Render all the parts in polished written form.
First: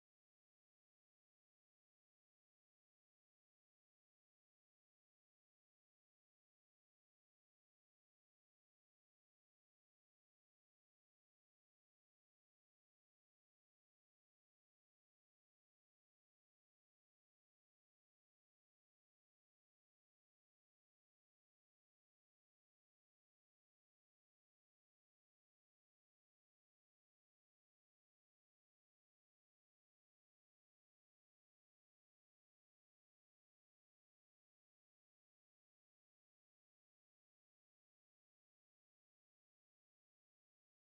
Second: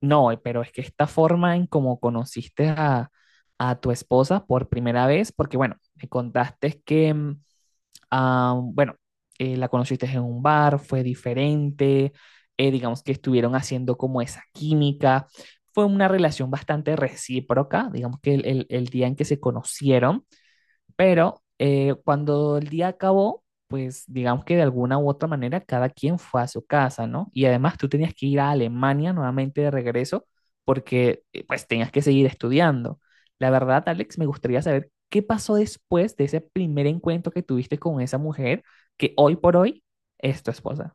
No, pero es que esta forma en cómo conociste a tu esposa por primera vez, porque bueno, me contaste que, ah, bueno, la conociste en un bar, fue diferente, digamos que estuvieron haciendo como esa química, fue una relación bastante recíproca, digamos que el día en que se conocieron, pero cuando el día acabó, pues digamos que de alguna u otra manera cada quien fue a su casa, ¿no? Y además tú tenías que ir a Alemania nuevamente de regreso porque pues tenías que seguir estudiando. La verdad, Alex, me gustaría saber qué pasó después de ese primer encuentro que tuviste con esa mujer que hoy por hoy es tu esposa.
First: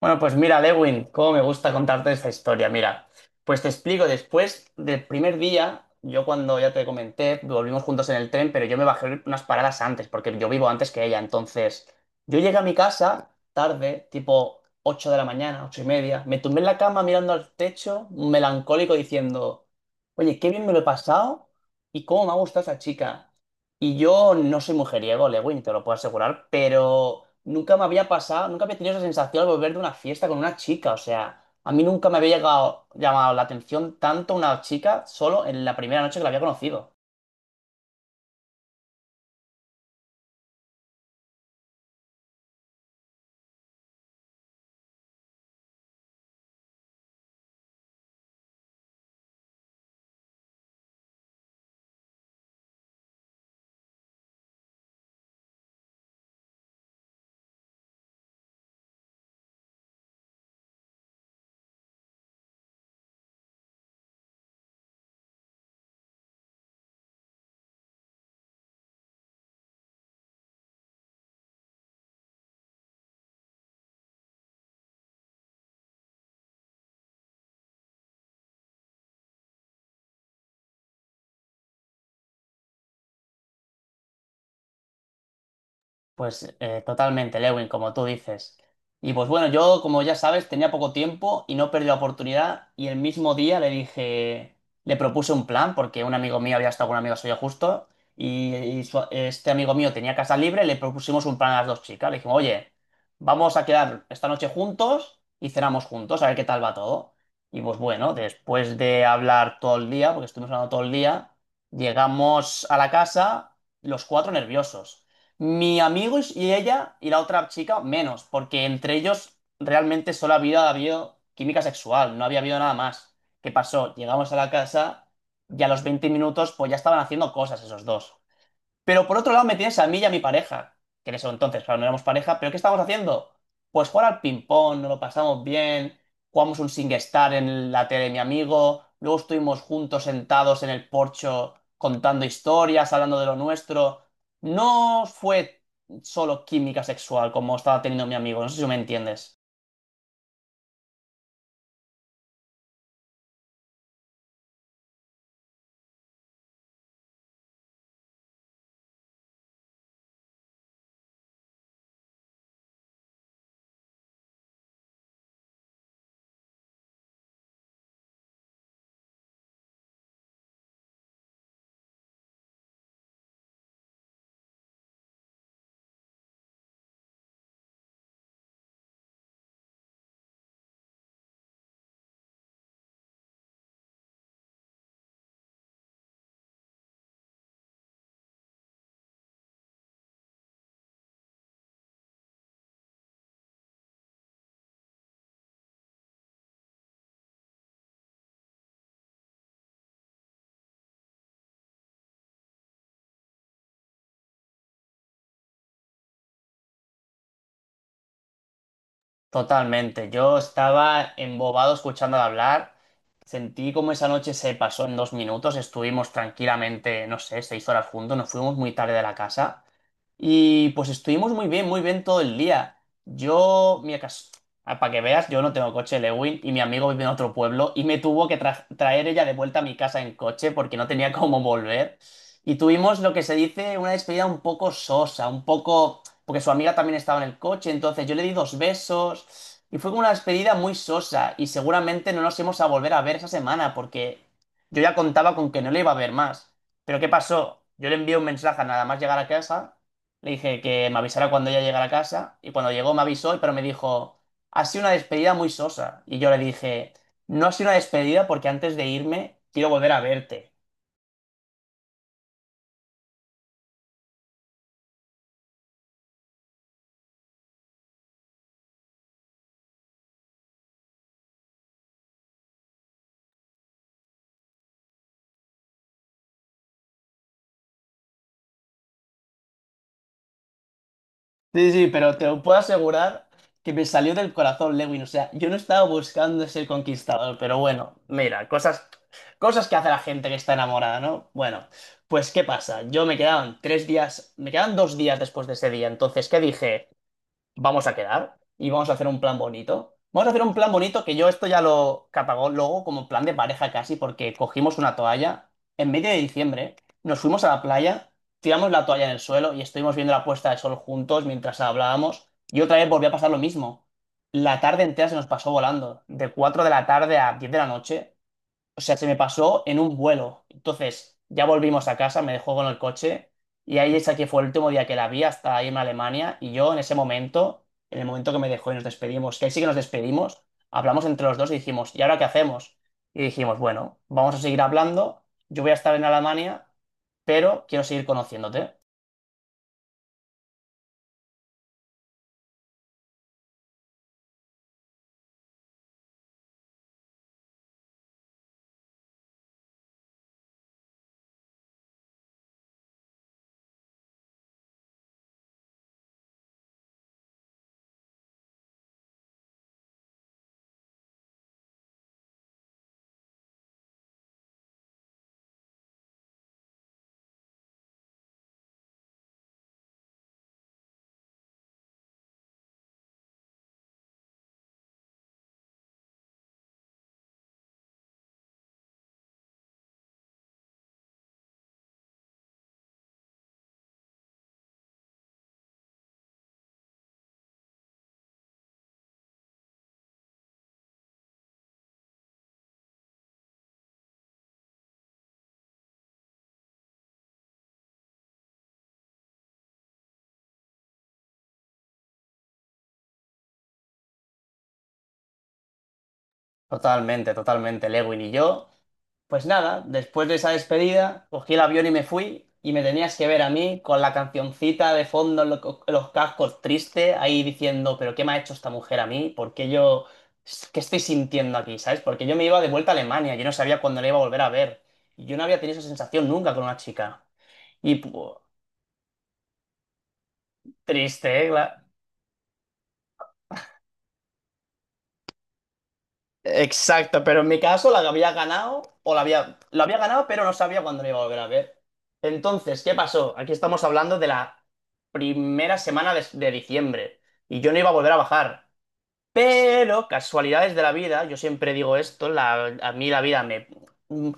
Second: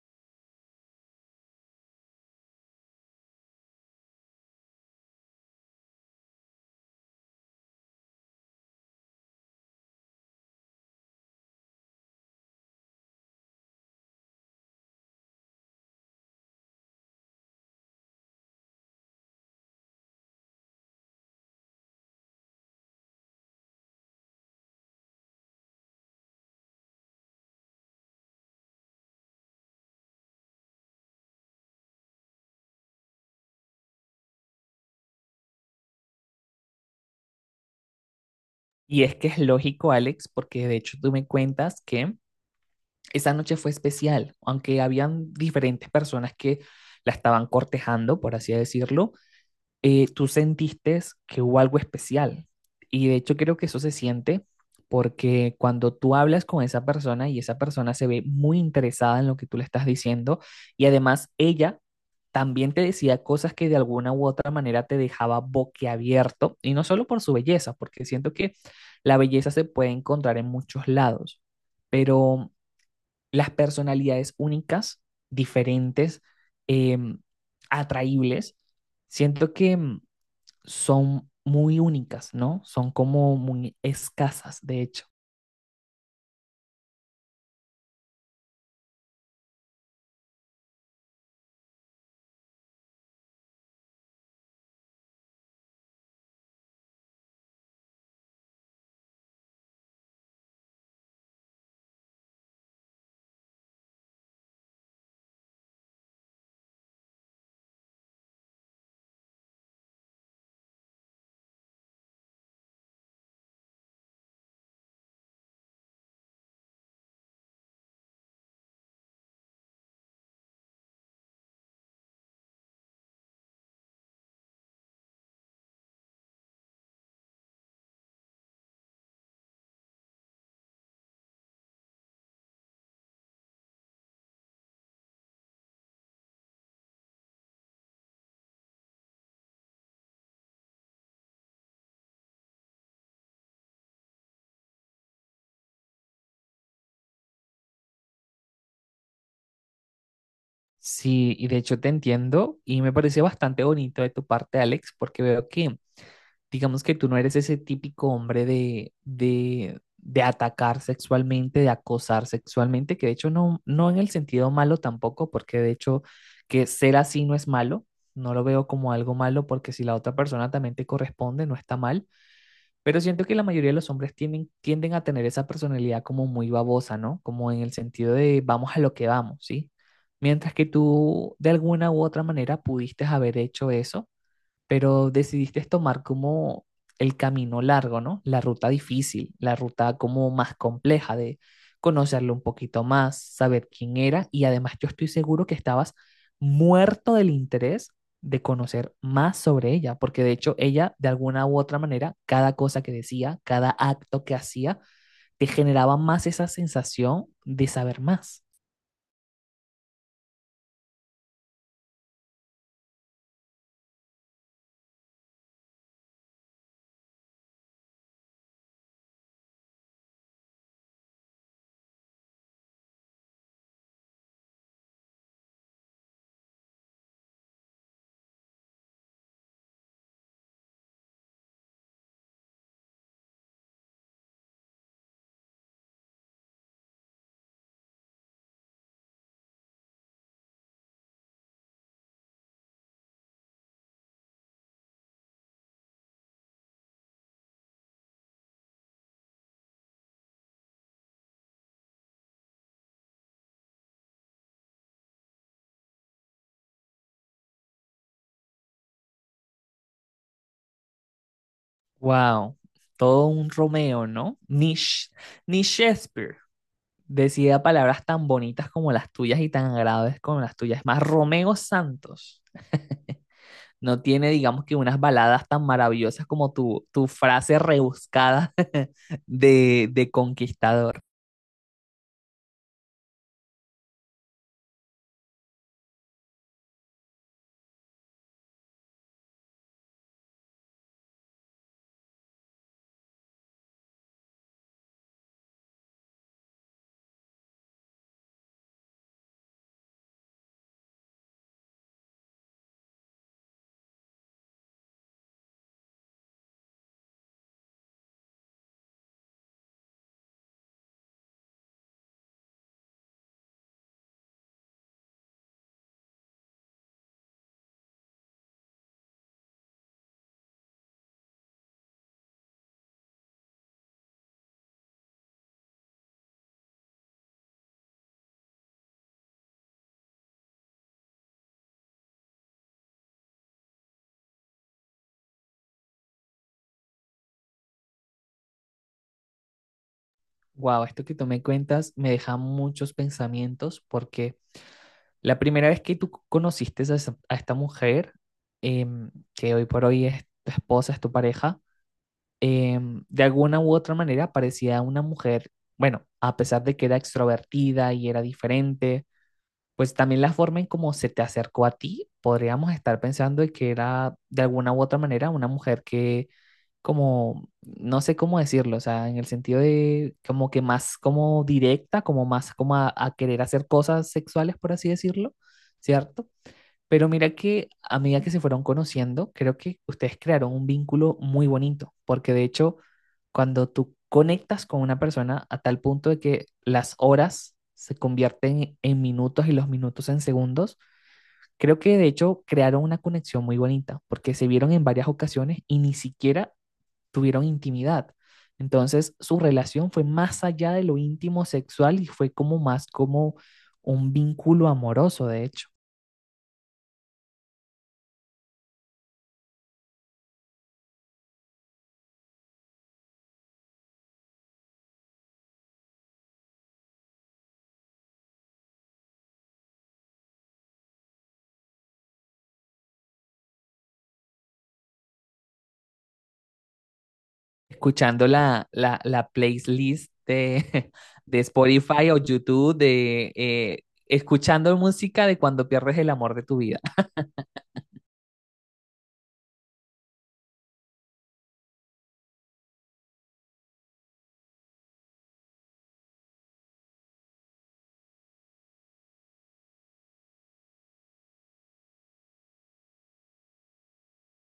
Bueno, pues mira, Lewin, cómo me gusta contarte esta historia. Mira, pues te explico, después del primer día, yo cuando ya te comenté, volvimos juntos en el tren, pero yo me bajé unas paradas antes, porque yo vivo antes que ella. Entonces, yo llegué a mi casa tarde, tipo 8 de la mañana, 8:30, me tumbé en la cama mirando al techo, melancólico, diciendo, oye, qué bien me lo he pasado y cómo me ha gustado esa chica. Y yo no soy mujeriego, Lewin, te lo puedo asegurar, pero nunca me había pasado, nunca había tenido esa sensación al volver de una fiesta con una chica. O sea, a mí nunca me había llegado, llamado la atención tanto una chica solo en la primera noche que la había conocido. Y es que es lógico, Alex, porque de hecho tú me cuentas que esa noche fue especial, aunque habían diferentes personas que la estaban cortejando, por así decirlo. Tú sentiste que hubo algo especial. Y de hecho creo que eso se siente porque cuando tú hablas con esa persona y esa persona se ve muy interesada en lo que tú le estás diciendo y además ella también te decía cosas que de alguna u otra manera te dejaba boquiabierto, y no solo por su belleza, porque siento que la belleza se puede encontrar en muchos lados, pero las personalidades únicas, diferentes, em, atraíbles, siento que son muy únicas, ¿no? Son como muy escasas, de hecho. Pues totalmente, Lewin, como tú dices. Y pues bueno, yo, como ya sabes, tenía poco tiempo y no perdí la oportunidad. Y el mismo día le dije, le propuse un plan, porque un amigo mío había estado con un amigo suyo justo, y este amigo mío tenía casa libre, le propusimos un plan a las dos chicas. Le dijimos, oye, vamos a quedar esta noche juntos y cenamos juntos, a ver qué tal va todo. Y pues bueno, después de hablar todo el día, porque estuvimos hablando todo el día, llegamos a la casa los cuatro nerviosos. Mi amigo y ella y la otra chica menos, porque entre ellos realmente solo había habido química sexual, no había habido nada más. ¿Qué pasó? Llegamos a la casa y a los 20 minutos pues ya estaban haciendo cosas esos dos. Pero por otro lado me tienes a mí y a mi pareja, que en eso entonces, claro, no éramos pareja, pero ¿qué estamos haciendo? Pues jugar al ping-pong, nos lo pasamos bien, jugamos un SingStar en la tele de mi amigo, luego estuvimos juntos sentados en el porcho contando historias, hablando de lo nuestro. No fue solo química sexual como estaba teniendo mi amigo, no sé si me entiendes. Sí, y de hecho te entiendo y me pareció bastante bonito de tu parte, Alex, porque veo que, digamos que tú no eres ese típico hombre de atacar sexualmente, de acosar sexualmente, que de hecho no, no en el sentido malo tampoco, porque de hecho que ser así no es malo, no lo veo como algo malo, porque si la otra persona también te corresponde, no está mal, pero siento que la mayoría de los hombres tienden a tener esa personalidad como muy babosa, ¿no? Como en el sentido de vamos a lo que vamos, ¿sí? Mientras que tú de alguna u otra manera pudiste haber hecho eso, pero decidiste tomar como el camino largo, ¿no? La ruta difícil, la ruta como más compleja de conocerlo un poquito más, saber quién era, y además yo estoy seguro que estabas muerto del interés de conocer más sobre ella, porque de hecho ella de alguna u otra manera, cada cosa que decía, cada acto que hacía, te generaba más esa sensación de saber más. Totalmente. Yo estaba embobado escuchándola hablar. Sentí como esa noche se pasó en 2 minutos. Estuvimos tranquilamente, no sé, 6 horas juntos. Nos fuimos muy tarde de la casa. Y pues estuvimos muy bien todo el día. Yo, ah, para que veas, yo no tengo coche, Lewin, y mi amigo vive en otro pueblo y me tuvo que traer ella de vuelta a mi casa en coche porque no tenía cómo volver. Y tuvimos lo que se dice una despedida un poco sosa, un poco, porque su amiga también estaba en el coche, entonces yo le di dos besos y fue como una despedida muy sosa y seguramente no nos íbamos a volver a ver esa semana porque yo ya contaba con que no le iba a ver más. Pero ¿qué pasó? Yo le envié un mensaje nada más llegar a casa. Le dije que me avisara cuando ella llegara a casa y cuando llegó me avisó, pero me dijo, ha sido una despedida muy sosa. Y yo le dije, no ha sido una despedida porque antes de irme quiero volver a verte. Wow, todo un Romeo, ¿no? Ni Shakespeare. Decía palabras tan bonitas como las tuyas y tan graves como las tuyas. Es más, Romeo Santos no tiene, digamos que, unas baladas tan maravillosas como tu frase rebuscada de conquistador. Sí, sí, pero te lo puedo asegurar que me salió del corazón, Lewin. O sea, yo no estaba buscando ser conquistador, pero bueno, mira, cosas, cosas que hace la gente que está enamorada, ¿no? Bueno, pues ¿qué pasa? Yo me quedaban 3 días, me quedaban 2 días después de ese día. Entonces, ¿qué dije? Vamos a quedar y vamos a hacer un plan bonito. Vamos a hacer un plan bonito que yo esto ya lo luego como plan de pareja casi, porque cogimos una toalla en medio de diciembre, nos fuimos a la playa, tiramos la toalla en el suelo y estuvimos viendo la puesta de sol juntos mientras hablábamos. Y otra vez volvió a pasar lo mismo. La tarde entera se nos pasó volando, de 4 de la tarde a 10 de la noche. O sea, se me pasó en un vuelo. Entonces, ya volvimos a casa, me dejó con el coche y ahí esa que fue el último día que la vi hasta irme a Alemania y yo en ese momento, en el momento que me dejó y nos despedimos, que ahí sí que nos despedimos, hablamos entre los dos y dijimos, ¿y ahora qué hacemos? Y dijimos, bueno, vamos a seguir hablando, yo voy a estar en Alemania, pero quiero seguir conociéndote. Wow, esto que tú me cuentas me deja muchos pensamientos porque la primera vez que tú conociste a esta mujer, que hoy por hoy es tu esposa, es tu pareja, de alguna u otra manera parecía una mujer, bueno, a pesar de que era extrovertida y era diferente, pues también la forma en cómo se te acercó a ti, podríamos estar pensando de que era de alguna u otra manera una mujer que como, no sé cómo decirlo, o sea, en el sentido de como que más como directa, como más como a querer hacer cosas sexuales, por así decirlo, ¿cierto? Pero mira que a medida que se fueron conociendo, creo que ustedes crearon un vínculo muy bonito, porque de hecho, cuando tú conectas con una persona a tal punto de que las horas se convierten en minutos y los minutos en segundos, creo que de hecho crearon una conexión muy bonita, porque se vieron en varias ocasiones y ni siquiera tuvieron intimidad. Entonces, su relación fue más allá de lo íntimo sexual y fue como más como un vínculo amoroso, de hecho. Totalmente, totalmente, Lewin y yo. Pues nada, después de esa despedida, cogí el avión y me fui y me tenías que ver a mí con la cancioncita de fondo en los cascos triste, ahí diciendo, pero ¿qué me ha hecho esta mujer a mí? ¿Por qué yo, qué estoy sintiendo aquí? ¿Sabes? Porque yo me iba de vuelta a Alemania, yo no sabía cuándo la iba a volver a ver. Y yo no había tenido esa sensación nunca con una chica. Y Escuchando pu- la playlist Triste, de ¿eh? Spotify o YouTube, de escuchando música de cuando pierdes el amor de tu vida. Exacto, pero en mi caso la había ganado, o la había, lo había ganado, pero no sabía cuándo lo iba a volver a ver. Entonces, ¿qué pasó? Aquí estamos hablando de la primera semana de diciembre y yo no iba a volver a bajar. Pero casualidades de la vida, yo siempre digo esto, a mí la vida me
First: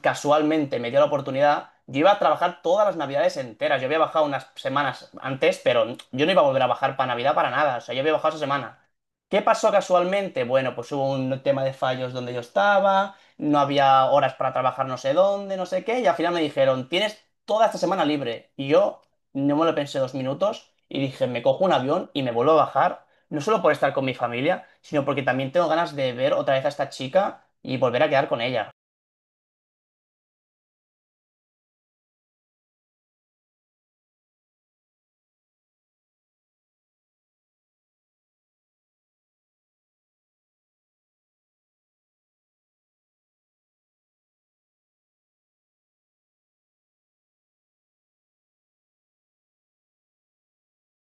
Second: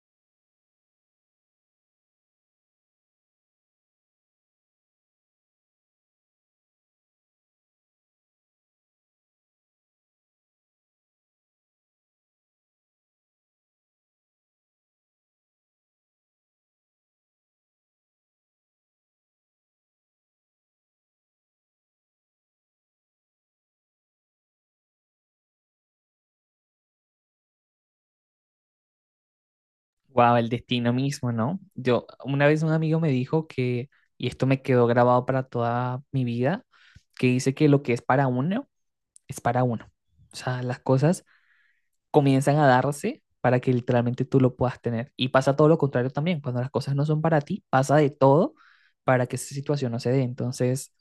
casualmente me dio la oportunidad. Yo iba a trabajar todas las navidades enteras. Yo había bajado unas semanas antes, pero yo no iba a volver a bajar para Navidad para nada. O sea, yo había bajado esa semana. ¿Qué pasó casualmente? Bueno, pues hubo un tema de fallos donde yo estaba, no había horas para trabajar no sé dónde, no sé qué, y al final me dijeron, tienes toda esta semana libre. Y yo no me lo pensé 2 minutos y dije, me cojo un avión y me vuelvo a bajar no solo por estar con mi familia, sino porque también tengo ganas de ver otra vez a esta chica y volver a quedar con ella. Wow, el destino mismo, ¿no? Yo, una vez un amigo me dijo que, y esto me quedó grabado para toda mi vida, que dice que lo que es para uno, es para uno. O sea, las cosas comienzan a darse para que literalmente tú lo puedas tener. Y pasa todo lo contrario también, cuando las cosas no son para ti, pasa de todo para que esa situación no se dé. Entonces,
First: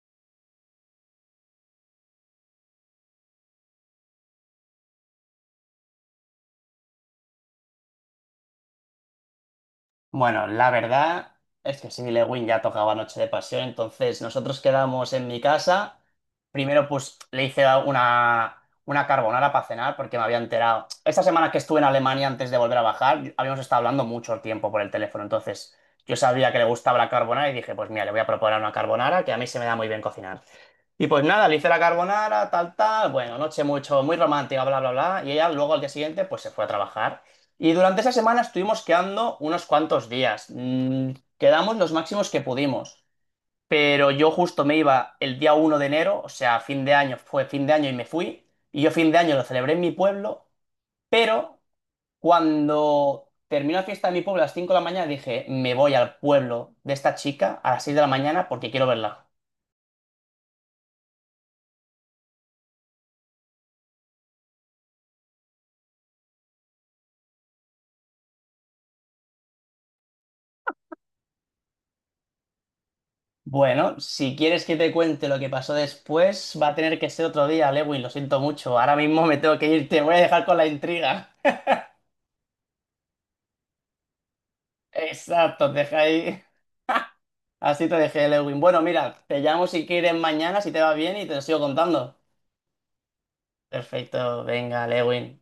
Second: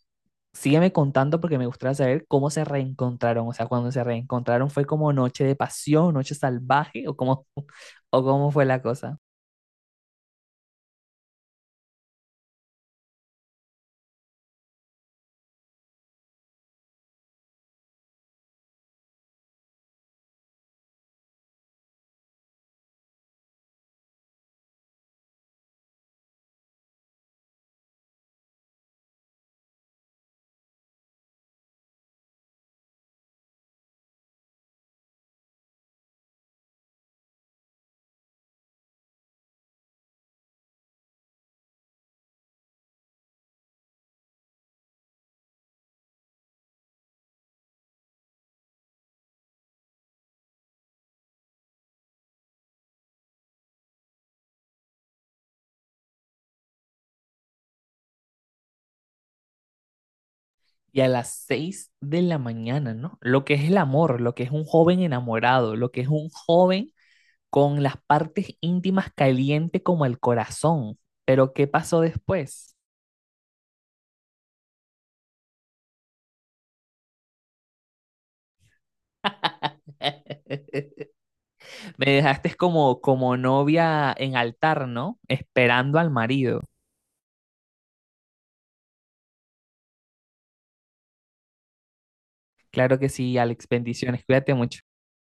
sígueme contando porque me gustaría saber cómo se reencontraron, o sea, cuando se reencontraron fue como noche de pasión, noche salvaje o cómo, o cómo fue la cosa. Bueno, la verdad es que Sidney Lewin ya tocaba Noche de Pasión, entonces nosotros quedamos en mi casa. Primero, pues le hice una carbonara para cenar porque me había enterado. Esta semana que estuve en Alemania antes de volver a bajar, habíamos estado hablando mucho tiempo por el teléfono, entonces yo sabía que le gustaba la carbonara y dije, pues mira, le voy a proponer una carbonara que a mí se me da muy bien cocinar. Y pues nada, le hice la carbonara, tal, tal, bueno, noche mucho, muy romántica, bla, bla, bla. Y ella luego al día siguiente pues se fue a trabajar. Y durante esa semana estuvimos quedando unos cuantos días. Quedamos los máximos que pudimos. Pero yo justo me iba el día 1 de enero, o sea, fin de año, fue fin de año y me fui. Y yo fin de año lo celebré en mi pueblo, pero cuando terminó la fiesta de mi pueblo a las 5 de la mañana dije, me voy al pueblo de esta chica a las 6 de la mañana porque quiero verla. ¿Y a las 6 de la mañana, no? Lo que es el amor, lo que es un joven enamorado, lo que es un joven con las partes íntimas caliente como el corazón. Pero ¿qué pasó después? Bueno, si quieres que te cuente lo que pasó después, va a tener que ser otro día, Lewin, lo siento mucho. Ahora mismo me tengo que ir, te voy a dejar con la intriga. Me dejaste como, como novia en altar, ¿no? Exacto, te Esperando deja al ahí. marido. Así te dejé, Lewin. Bueno, mira, te llamo si quieres mañana, si te va bien, y te lo sigo contando. Claro que sí, Alex, bendiciones, Perfecto, cuídate mucho. venga, Lewin.